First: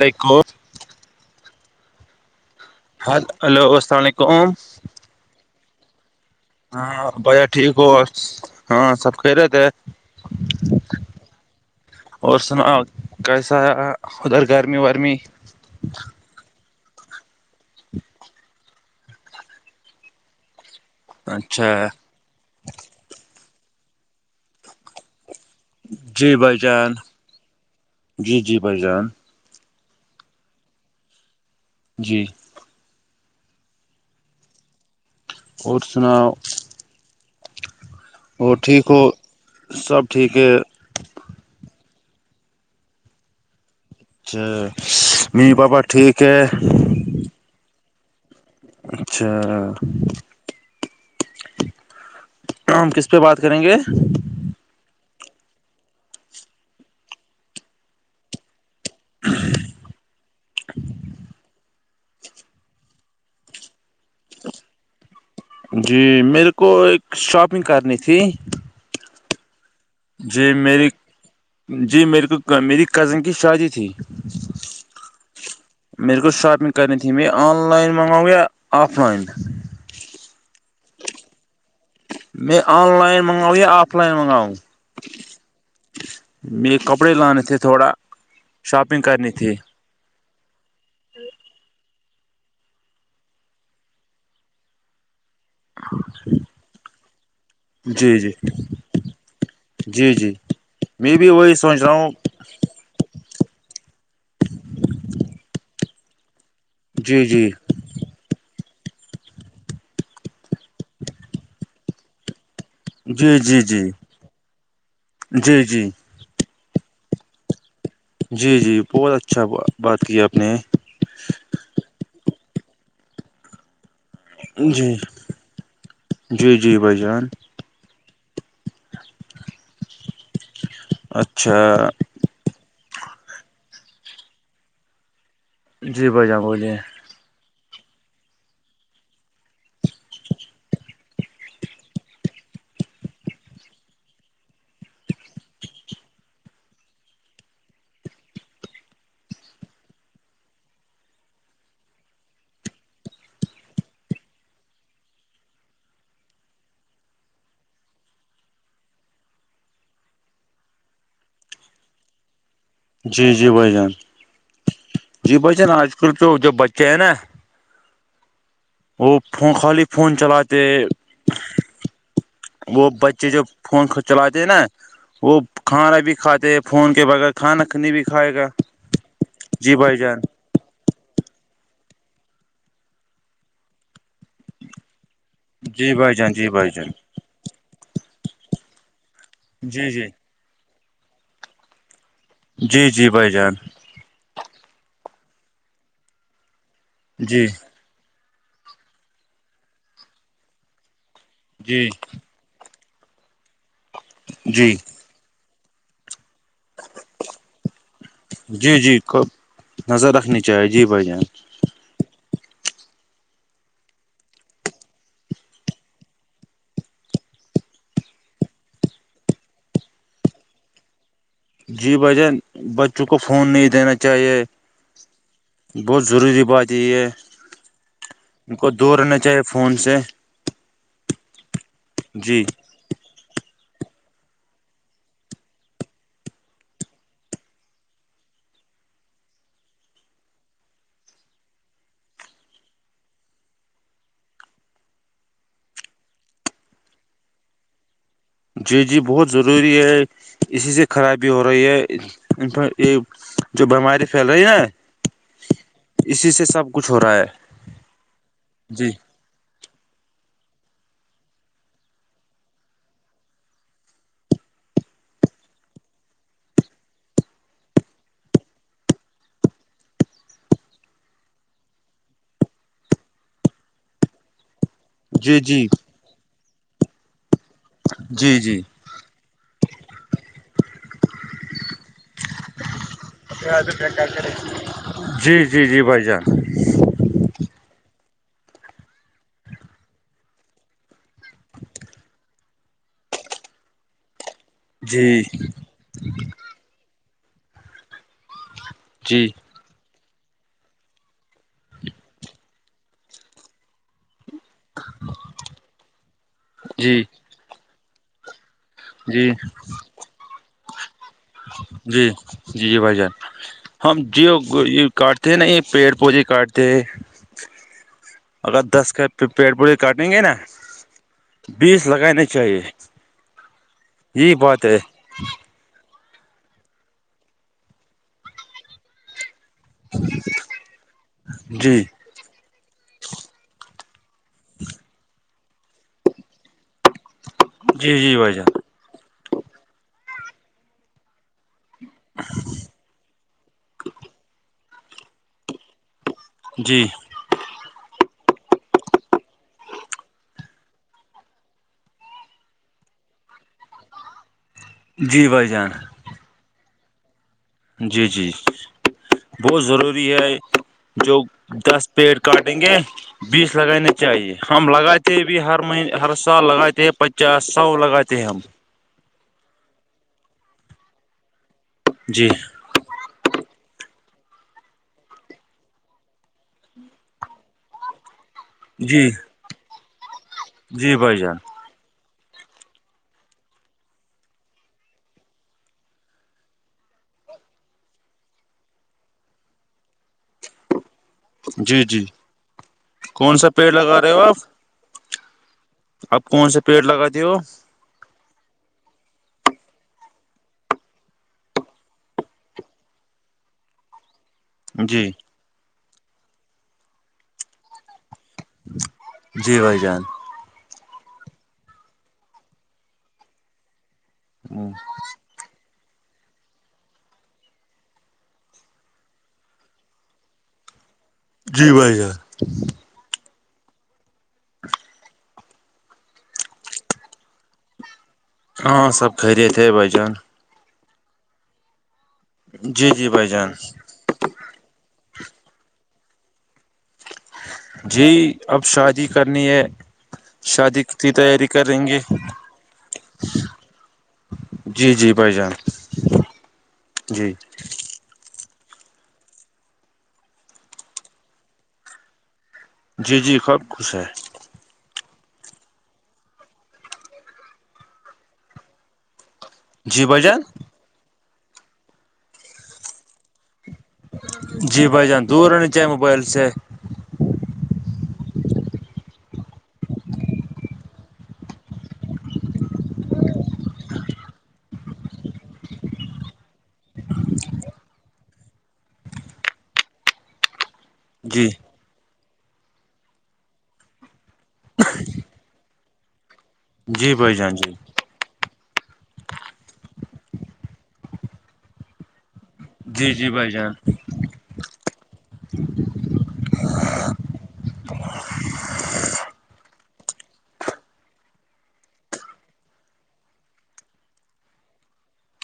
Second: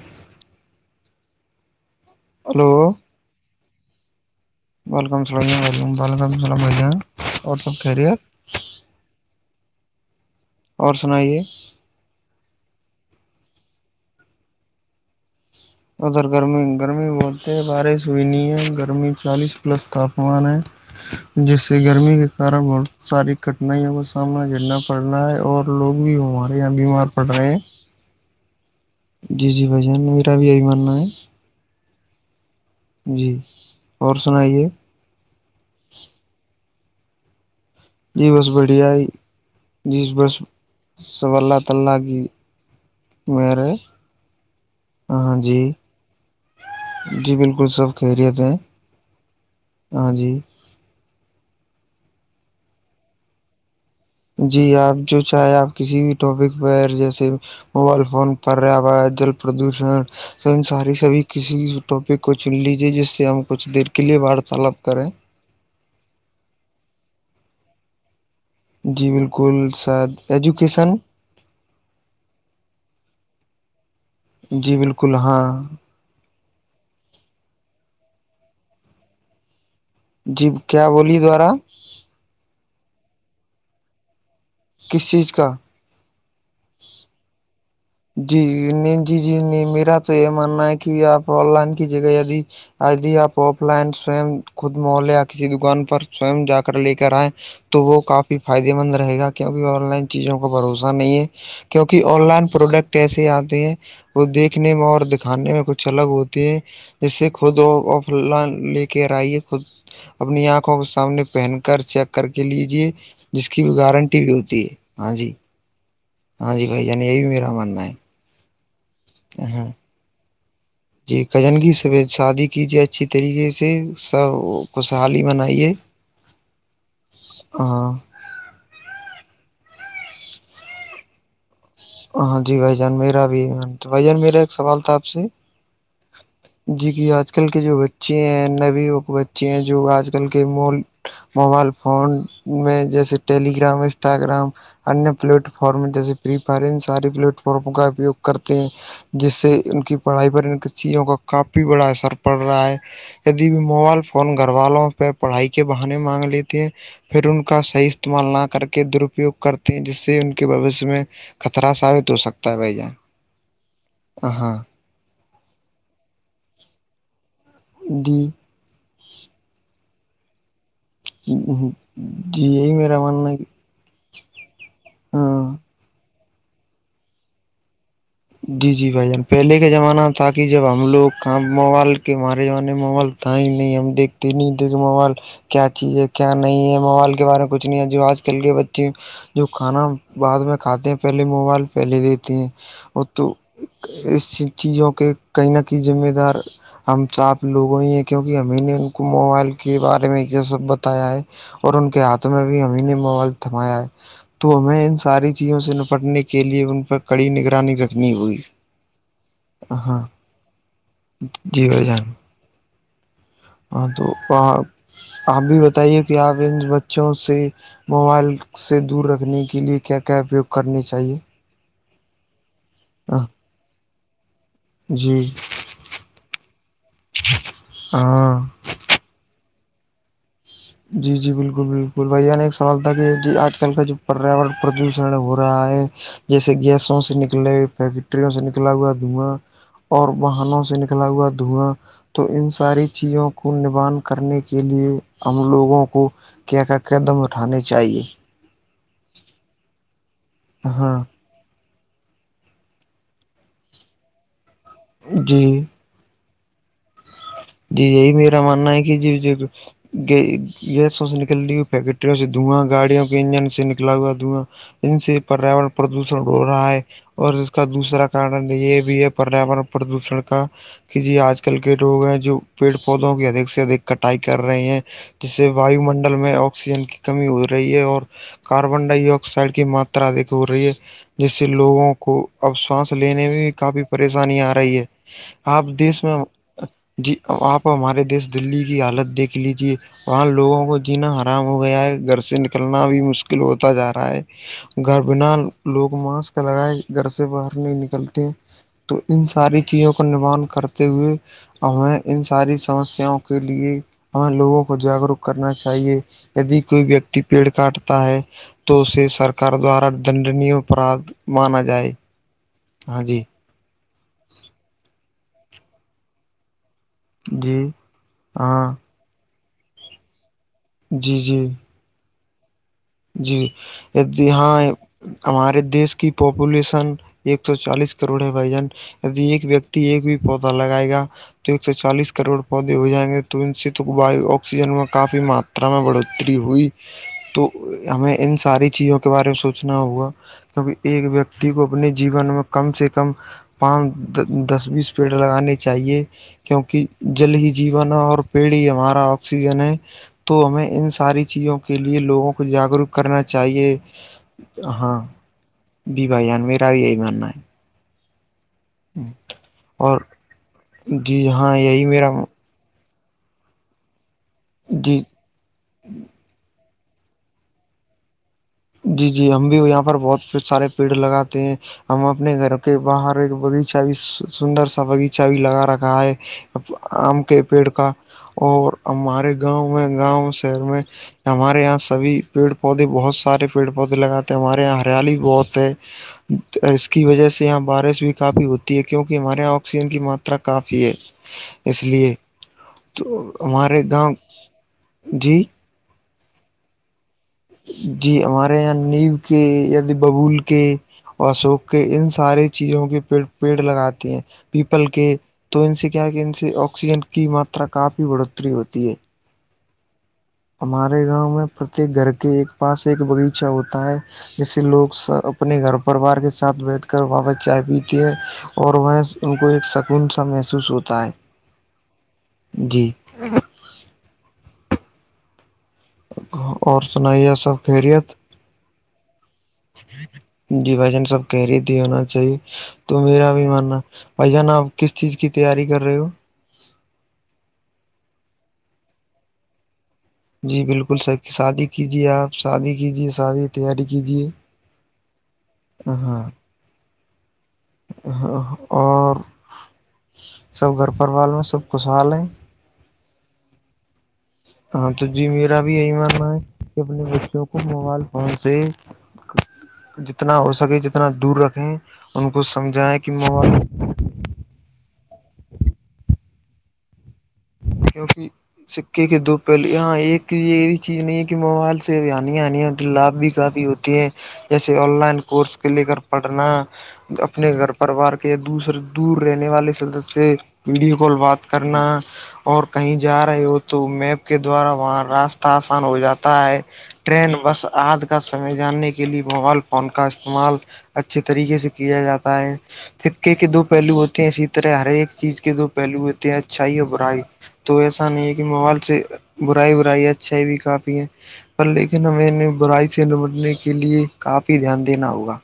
become hello hello السلام علیکم وعلیکم السلام علیکم وعلیکم السلام عھائی ہاں بھیا اور سب ٹھیک ہو خیریت ہاں سب کہ رہے تھے اور سنائیے اور سناؤ کیسا ادھر گرمی ورمی ادھر گرمی گرمی بولتے ہیں بارش ہوئی نہیں ہے گرمی چالیس پلس تاپمان ہے جس اچھا سے گرمی کے کارن بہت ساری کٹھنائیوں کا سامنا کرنا پڑ رہا ہے اور لوگ بھی جی بھائی ہمارے اں جان بیمار پڑ رہے ہیں جی جی بھائی جان جی جی بھ جان میرا بھی یہی ماننا ہے جی جی اور سنائیے اور سناؤ یہی بس اور بڑھیا ٹھیک ہو ہے سب جس بس ٹھیک ہے سب اللہ تعالی کی میرے اچھا می بابا ٹھیک ہے جی بالکل سب خیریت ہیں اچھا ہاں جی ہم کس پہ بات کریں گے جی آپ جو چاہے آپ کسی بھی ٹاپک پر جیسے موبائل فون پا ہوا جل پردوشن س ان ساری سبھی کسی ٹاپک کو چن لیجیے جس سے ہم کچھ دیر کے لیے وارتالاپ کریں جی میرے کو ایک شاپنگ کرنی تھی جی بالکل شاید جی میری ایجوکیشن جی میرے کو میری کزن کی شادی تھی جی بالکل ہاں میر کوو شاپنگ کرن تھی م میں آن لائن منگؤ آف لائن جی کیا بولیے دوبارا میں آن لائن منگاؤ یا آف لائن منگاؤ کس چیز کا م کپڑے لانے تھے تھوڑا جی جی شاپنگ نہیں جی کرنی جی تھی نہیں میرا تو یہ ماننا ہے کہ آپ آن لائن کی جگہ دی آدی آپ آف لائن سوئم خود محلے یا کسی دکان پر سو جا کر لے کر آئے تو وہ جی جی کافی فائدے مند رہے گا کیونکہ آن لائن جی جی چیزوں کا بھروسہ میں نہیں ہے بھی وہی سوچ رہا کیونکہ ہوں آن لائن پروڈکٹ ایسے آتے ہیں وہ دیکھنے میں اور دکھانے میں کچھ الگ ہوتا تھ جی جیسے جی خود آف ک لے کے آئیے خود اپنی آنکھوں کو سامنے پہن کر چیک کر کے لیجے جی جس جی کی بھی جی گارنٹی بھی ہوتی ہے ہاں جی ہاں جی بھائی جان یہ بھی میرا ماننا ہے جی جی بہت اچھا ہاں بات کی آپ نے جی کجن کی سبید شادی کیجیے اچھی طریقے سے سب جی خوشحالی بنائیے جی جی بھائی جان ہاں اچھا ہاں جی بھ جان میرا بھی تو بھ جان میرا ایک سوال تھا آپ سے جی بھائی جان بولیے جی ج آج کل آج کل کے جو بچے ہیں نبی بچے ہیں جو آج کل کے م موبائل فون میں جیسے ٹیلیگرام انسٹاگرام انیہ پلیٹ فارم جیسے پرری فائر ان سے پلیٹ فارموں کا اپیوگ کرتے ہیں جس سے ان کی پڑھائی پر ان کی چیزوں کا کافی بڑا اثر پڑ رہا ہے یدی بھی موبائل فون گھر والوں پہ پڑھائی کے بہانے مانگ لیتے ہیں پھر ان کا صحی استعمال نہ کر کے درپیوگ کرتے ہیں جس سے ان کے بوشیہ میں خطرہ ثابت ہو سکتا ہے بھائی جان جی جی بھائی جان ہاں جی بھائی جان آج کل تو جب بچے ہیں نا گی وہ خالی فون چلاتے [inaudible] یہی وہ میرا ماننا بچے ہے کہ جب فون چلاتے ہیں نا وہ ہاں کھانا بھی کھاتے ہیں فون کے بغیر کھانا کنی بھی کھائے گا جی جی بھائی جان پہلے کے جی بھائی زمانہ جان تک کہ جب ہم لوگ کا موبائل کے مارے جانے موائل تھا ہی نہیں ہم دیکتے نہیں دیکھتے موبائل کیا جی چیز ہے بھائی جان کیا جی بھائی نہیں ہے جان موبائل بارے میں کچھ نہیں ہے جو آج کل کے بچے جو کھانا جی جی بعد میں کھاتے ہیں پہلے موبائل پہلے لیتی ہیں جی جی بھائی تو جان اس چیزوں کے کہئی نہ کہ ذمہ دار ہم چ آپ جی لوگوں ہی کیونکہ امی نے ان کو موبائل کے بارے میں یہ سب بتایا ہے اور جی ان کے ہاتھ ا ہمیں نے موال تھمایا ہے تو جی ہمیں ساری چیزوں سے نپٹنے کے لیئے ان پر کڑی نگرانی رکھنی ہوئی جی جی ک ہاں نظر رکھنی چاہے جی بھائی جان جی ہو جان ہاں تو آپ بھی بتائیے کہ آپ ان بچوں سے موبائل سے دور رکھنے کے لیے کیا کیا اپیوگ کرنے چاہیے جی بھ جان بچوں کو فون نہیں دینا چاہیے جی بہت ضروری بات یہ یہ ہاں ہے کو دور رہنا چاہیے فون سے جی جی بالکل بالکل بھیا جی نے ایک سوال کہ آج کل کا جو پریاورن پردوشن ہو رہا ہے جیسے گیسوں سے نکلے فیکٹریوں سے نکلا ہوا دھواں اور باہنوں سے نکلا ہوا دھواں تو ان ساری چیزوں کو نبان کرنے کے لیئے ہم لوگوں کو کیا کیا قدم اٹھانے چاہیے جی جی بہت ضروری ہے اسی سے ہاں خرابی بھی ہو رہی ہے یہ جو بیماری پھیل رہی نا جی اسی سے سب کچھ ہو رہا ہے جی یہی میرا ماننا ہے جی کہ ج گ گیسوں سے نکل رہ ہوئی فیکٹریوں سے دھواں گاڑیوں کے انجن سے نکلا ہوا دھواں ان سے پریاورن پردوشن ہو رہا ہے اور اس کا دوسرا کارن یہ بھی ہے پریاورن پردوشن کا کہ جی آج کل کے لوگ ہیں پیڑ پودوں کی ادھک سے ادک کٹائی کر رہے ہیں جس جی سے جی واو منڈل میں آکسیجن کی کمی ہو رہی ہے اور جی جی کاربن ڈائی آکسائڈ کی ماترا ادک ہو رہی ہے جس سے لوگوں کو اب ساس لینے میں بھی کافی پریشانی آ رہی ہے جی جی آپ جی دیش بھائی میں جان جی آپ ہمارے دیس دلی کی حالت دیکھ لیجیے وہاں لوگوں کو جینا آرام ہو گیا ہے گھر سے نکلنا بھی مشکل ہوتا جا رہا ہے گھر جی بنا لوگ ماسک لگائے گھر سے باہر نہیں نکلتے تو ان جی جی ساری چیزوں کا نوان کرتے ہوئے اور ہمیں انسانی سمسیاؤں کے لیے ہم لوگوں جاگروک کرنا چاہیے یدی کولی جی ویکتی پیڑ کاٹتا ہے تو سے جی سرکار دوارا دنڈنی اپرادھ مانا جائے جی جی بھائی جان ہم جیو کاٹتے ہیں نہیں پیڑ پودے کاٹتے ہیں جی اگر ہاں دس کے پیڑ پودے کاٹیں گے نا جی جی بیس لگانے چاہیے یہی بات ہے [unintelligible] ہمارے دیش کی پاپولیشن ایک سو چالیس کروڑ ہے بھائی جان ایک ویک ایک بھی پودا لگائے گا تو ایک سو جی چالیس کا کروڑ پودے ہو جائیں گے تو ان سے تو باائیو آکسیجن میں کافی ماترا میں بڑوتری ہوئی تو جی ہمیں جی بھائی ان جان ساری چیزوں کے بارے میں سوچنا ہوا کیونکہ ایک و کو اپنے جین میں کم سے کم پانچ دس بیس پیڑ لگانے چاہیے جی کیونکہ جل ہی جیون ہے اور پیڑ ہی ہمارا آکسیجن ہے تو ہمیں ان ساری چیزوں کے لیے لوگوں کو جاگروک کرنا چاہیے ہاں جی بھائی جان جی بھایی جان میرا بھی یہی ماننا ہے جی جی بہت اور ضروری ہے جو جی ہاں یہی دس میرا پیڑ کاٹ یں گے بیس لگانے چاہیے ہم جی لگاتے ہیں بھی ہر مہینے ہر سال لگاتے ہیں پچی کیا سو لگاتے ہیں ہم جی جی ہم بھی یہاں پر بہت سارے پیڑ لگاتے ہیں ہم جی اپنے گھر کے باہر ایک باغیچہ بھی سندر سا باغیچہ بھی لگا رکھا ہے آم کے پیڑ کا اور جی ہمارے گاؤں میں گاؤں شہر میں جی بھائی جان ہمارے یہاں سبھی پیڑ پودے بہت سارے پیڑ پودے لگاتے ہمارے یہاں ہریالی بہت ہے اس کی وجہ سے یہاں بارش بھی کافی ہوتی ہے کیونکہ ہمارے یہاں آکسیجن کی ماترا کافی ہے اس جی جی لیے تو کون سا پیڑ ہمارے لگا رہے گاؤں ہو آپ جی اپ کون سےا پیڑ لگاتی ہو جی ہمارے یہاں نیم کے یا ج ببول کے اور سوک کے ان سارے چیزوں کے پڑ پیڑ لگاتے ہیں پیپل کے جی تو ان سے کیا ہے کہ ان سے آکسیجن کی ماترا کافی بڑھوتری ہوتی ہے جی بھائی جان ہمارے گاؤں میں پرتیک گھر کے ایک پاس ایک باغیچہ ہوتا ہے جیسے لوگ سب اپنے گھر پرریوار کے ساتھ بیٹھ کر وہاں چائے پیتی ہے اور وہ ان کو ایک سکون سا محسوس ہوتا ہے جی بھائی جان جی اور سنائیے سب خیریت ہاں سب خیرت جی بھائی جان سب خیرت ہی ہونا چاہیے جی تو جی بھائی میرا بھی جان ماننا بھائی جان آپ کس چیز کی تیاری کر رہے ہو جی اب شادی کرنی ہے جی شادی بالکل کی تیاری شادی کریں گے کیجیے آپ شادی کیجیے شادی کی تیاری کیجیے بھالی جان ہاں جی اور سب گھر پروار میں سب خوشحال ہیں جی جی سب خوش ہے ہاں تو جی میرا بھی یہی ماننا ہے کہ اپنے بچوں کو موبائل فون سے جی بھائی جتنا جان ہو سکے جتنا دور رکھیں ان کو سمجھائیں کہ م جی بھائی جان دور ن چے موبائل سے [unintelligible] سکے کے دو پہلے یہاں ایک ایی چیز نہیں ہے کہ موبائل سے آانییا آنی ہوتی لابھ بھی کافی ہوتا ہوتی ہے جیسے آن لائن کورس کے لے کر پڑھنا اپنے گھر پروار کے یا دوسر دور رہنے والے سدس ویڈیو کال بات جی کرنا اور کہیں جا رہے ہو تو میپ کے دوارا وہاں راستہ آسان ہو جاتا ہے جی بھائی جان جی [unintelligible] سمے جاننے کے لیے موبائل فون کا استعمال اچھے طریقے سے کیا جاتا ہے جی جی فکے کے بھائی دو جان پہلو ہوتے ہیں اسی طرح ہر ایک چیز کے دو پہلو ہوتے ہیں اچھائی اور برائی تو ایسا نہیں ہے کہ موبائل سے برائی برائی اچھائی بھی کافی ہیں پر لیکن ہمیںہیں برائی سے نمٹنے کے لیے کافی دھیان دینا ہوگا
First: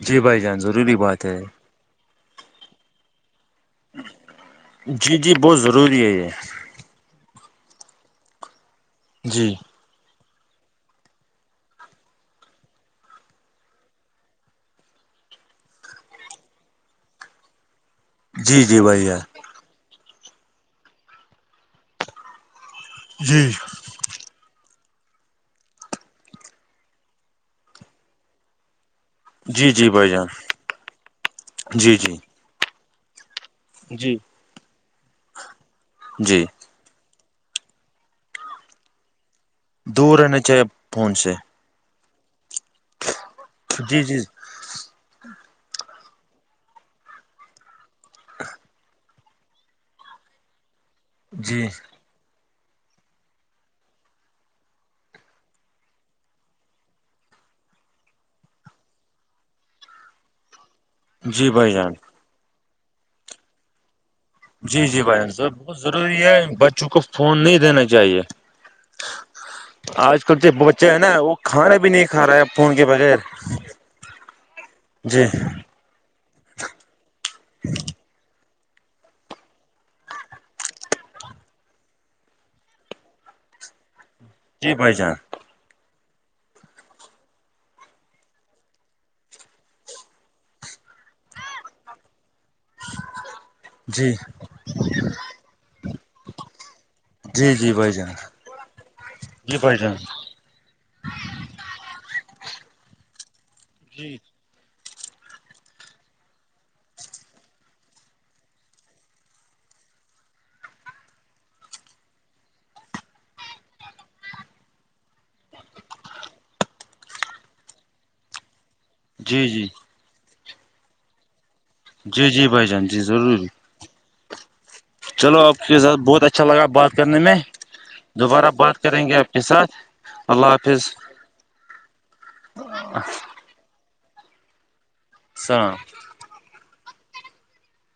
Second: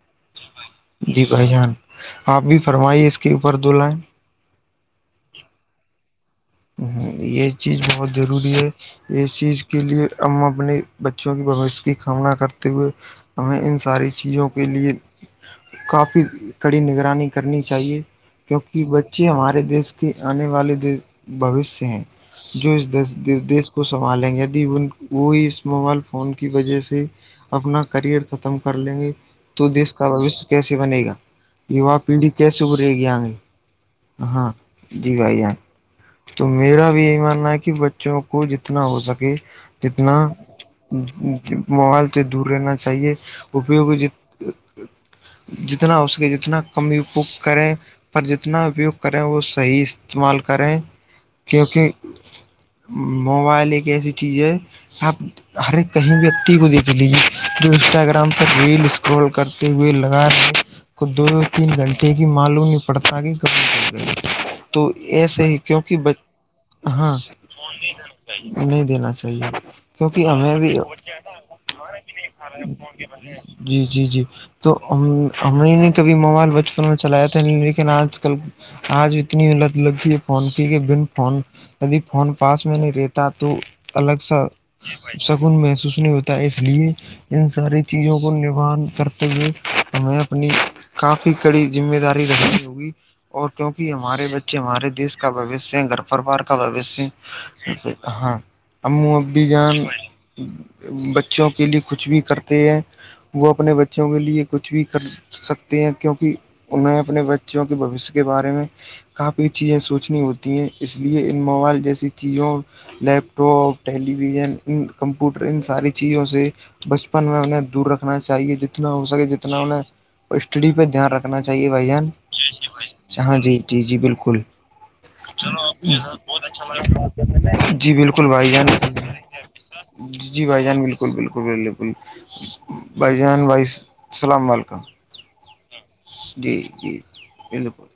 جی بھائی جان ضروری جی بات ہے بھائی جان آپ بھی فرمائیے اس کے اوپر دو لائیں جی جی بہت ضروری ہے یہ ہ یہ چیز بہت ضروری ہے یہ جی چیز کے لیے ا اپنے بچوں کی بوش کی کامنا کرتے ہوئے ہمیں ان ساری چیزوں کے لیے کافی کڑی نگرانی کرنی چاہیے جی کیونک جی بھائی جان بچے ہمارے دیش کے آنے والے بوشیہ ہیں جو اس جی دیش کو سنبھالیں گے یدی ان وہ اس موبائل فون کی وجہ سے اپنا کرئر ختم کر لیں گے تو جی جی دیس کا بھائی جان بوشیہ کیسے بنے گا یوا جی جی پیڑھی کیسے ابرے گی آگے جی ہاں جی بھائی تو جی میرا بھی یہی ماننا ہے کہ بچوں کو جتنا ہو سکے کتنا دور رہنا چاہیے فون سے محول سے دور رہنا چاہیے اپوگ جی ج جی جتنا اس کے جتنا کمی کریں پر جتنا اپیوگ کریں وہ صحیح استعمال کریں جی کیونکہ موبائل ایک ایسی چیز ہے اب ہر ایک کہیں ویکتی کو دیکھ لیجیے جو انسٹاگرام پر ریل اسکرال کر جی بھائی جان [unintelligible] جی تو جی بر ایسے ہی بہت کیونکہ ضروری ہے بچوں کو ہاں فون نہیں دینا چاہیے نہیں دینا چاہیے آج کیونکہ کل جو ہمیں بھی بچے ہیں نا وہ کھانا بھی نہیں کھا رہے فون کے بغیر جی جی جی [unintelligible] کبھی موبائل بچپن میں چلایا تھا نہیں لیکن آج کل آج اتنی مت لگھی ہے فون کیک بن فون ب فون پاس میں نہیں رہتا تو الگ سا جی بھ جان ن محسوس نہیں ہوتا ہے اس لیے ان ساری چیزوں کو نوان کرتے ہوئے ہمیں اپنی کافی کڑی ذمہ داری رہتی ہوگی اور کیونکہ جی ہمارے بچے ہمارے دیش کا بوشیہ ہے گھر پروار کا جی بوشیہ جی بھائی جان ہاں امو اببھی جی جان بھائی بچوں کے لیے کچھ بھی کرتے ہیں وہ اپنے بچوں جی کے لیے کچھ بھی کر سکتے ہیں کیونک انہیں اپنے بچوں کے بوشیہ کے بارے میں کافی چیزیں سوچنی ہوتی ہیں اس لیے ان موبائل جیسی چیزوں لیپ ٹاپ ٹیلی ویژن ان کمپیوٹر ان ساری چیزوں سے بچپن میں انہیں دور رکھنا چاہیے جتنا ہو سکے جی جتنا جی انہیں اسٹڈی پہ دھیان رکھ کرنا چاہیے بھائی جان جی جی بھائی جان جی ہاں ضرور جی جی جی بالکل چلو آپ کے ساتھ بہت اچھا لگا بات کرنے میں جی بالکل بھائی دوبارہ جان بات کریں گے آپ کے ساتھ اللہ جی بھائی جان حافظ بالکل بالکل بالکل بھائی جان بھائی السلام علیکم س [inaudible] جی جی پ [inaudible]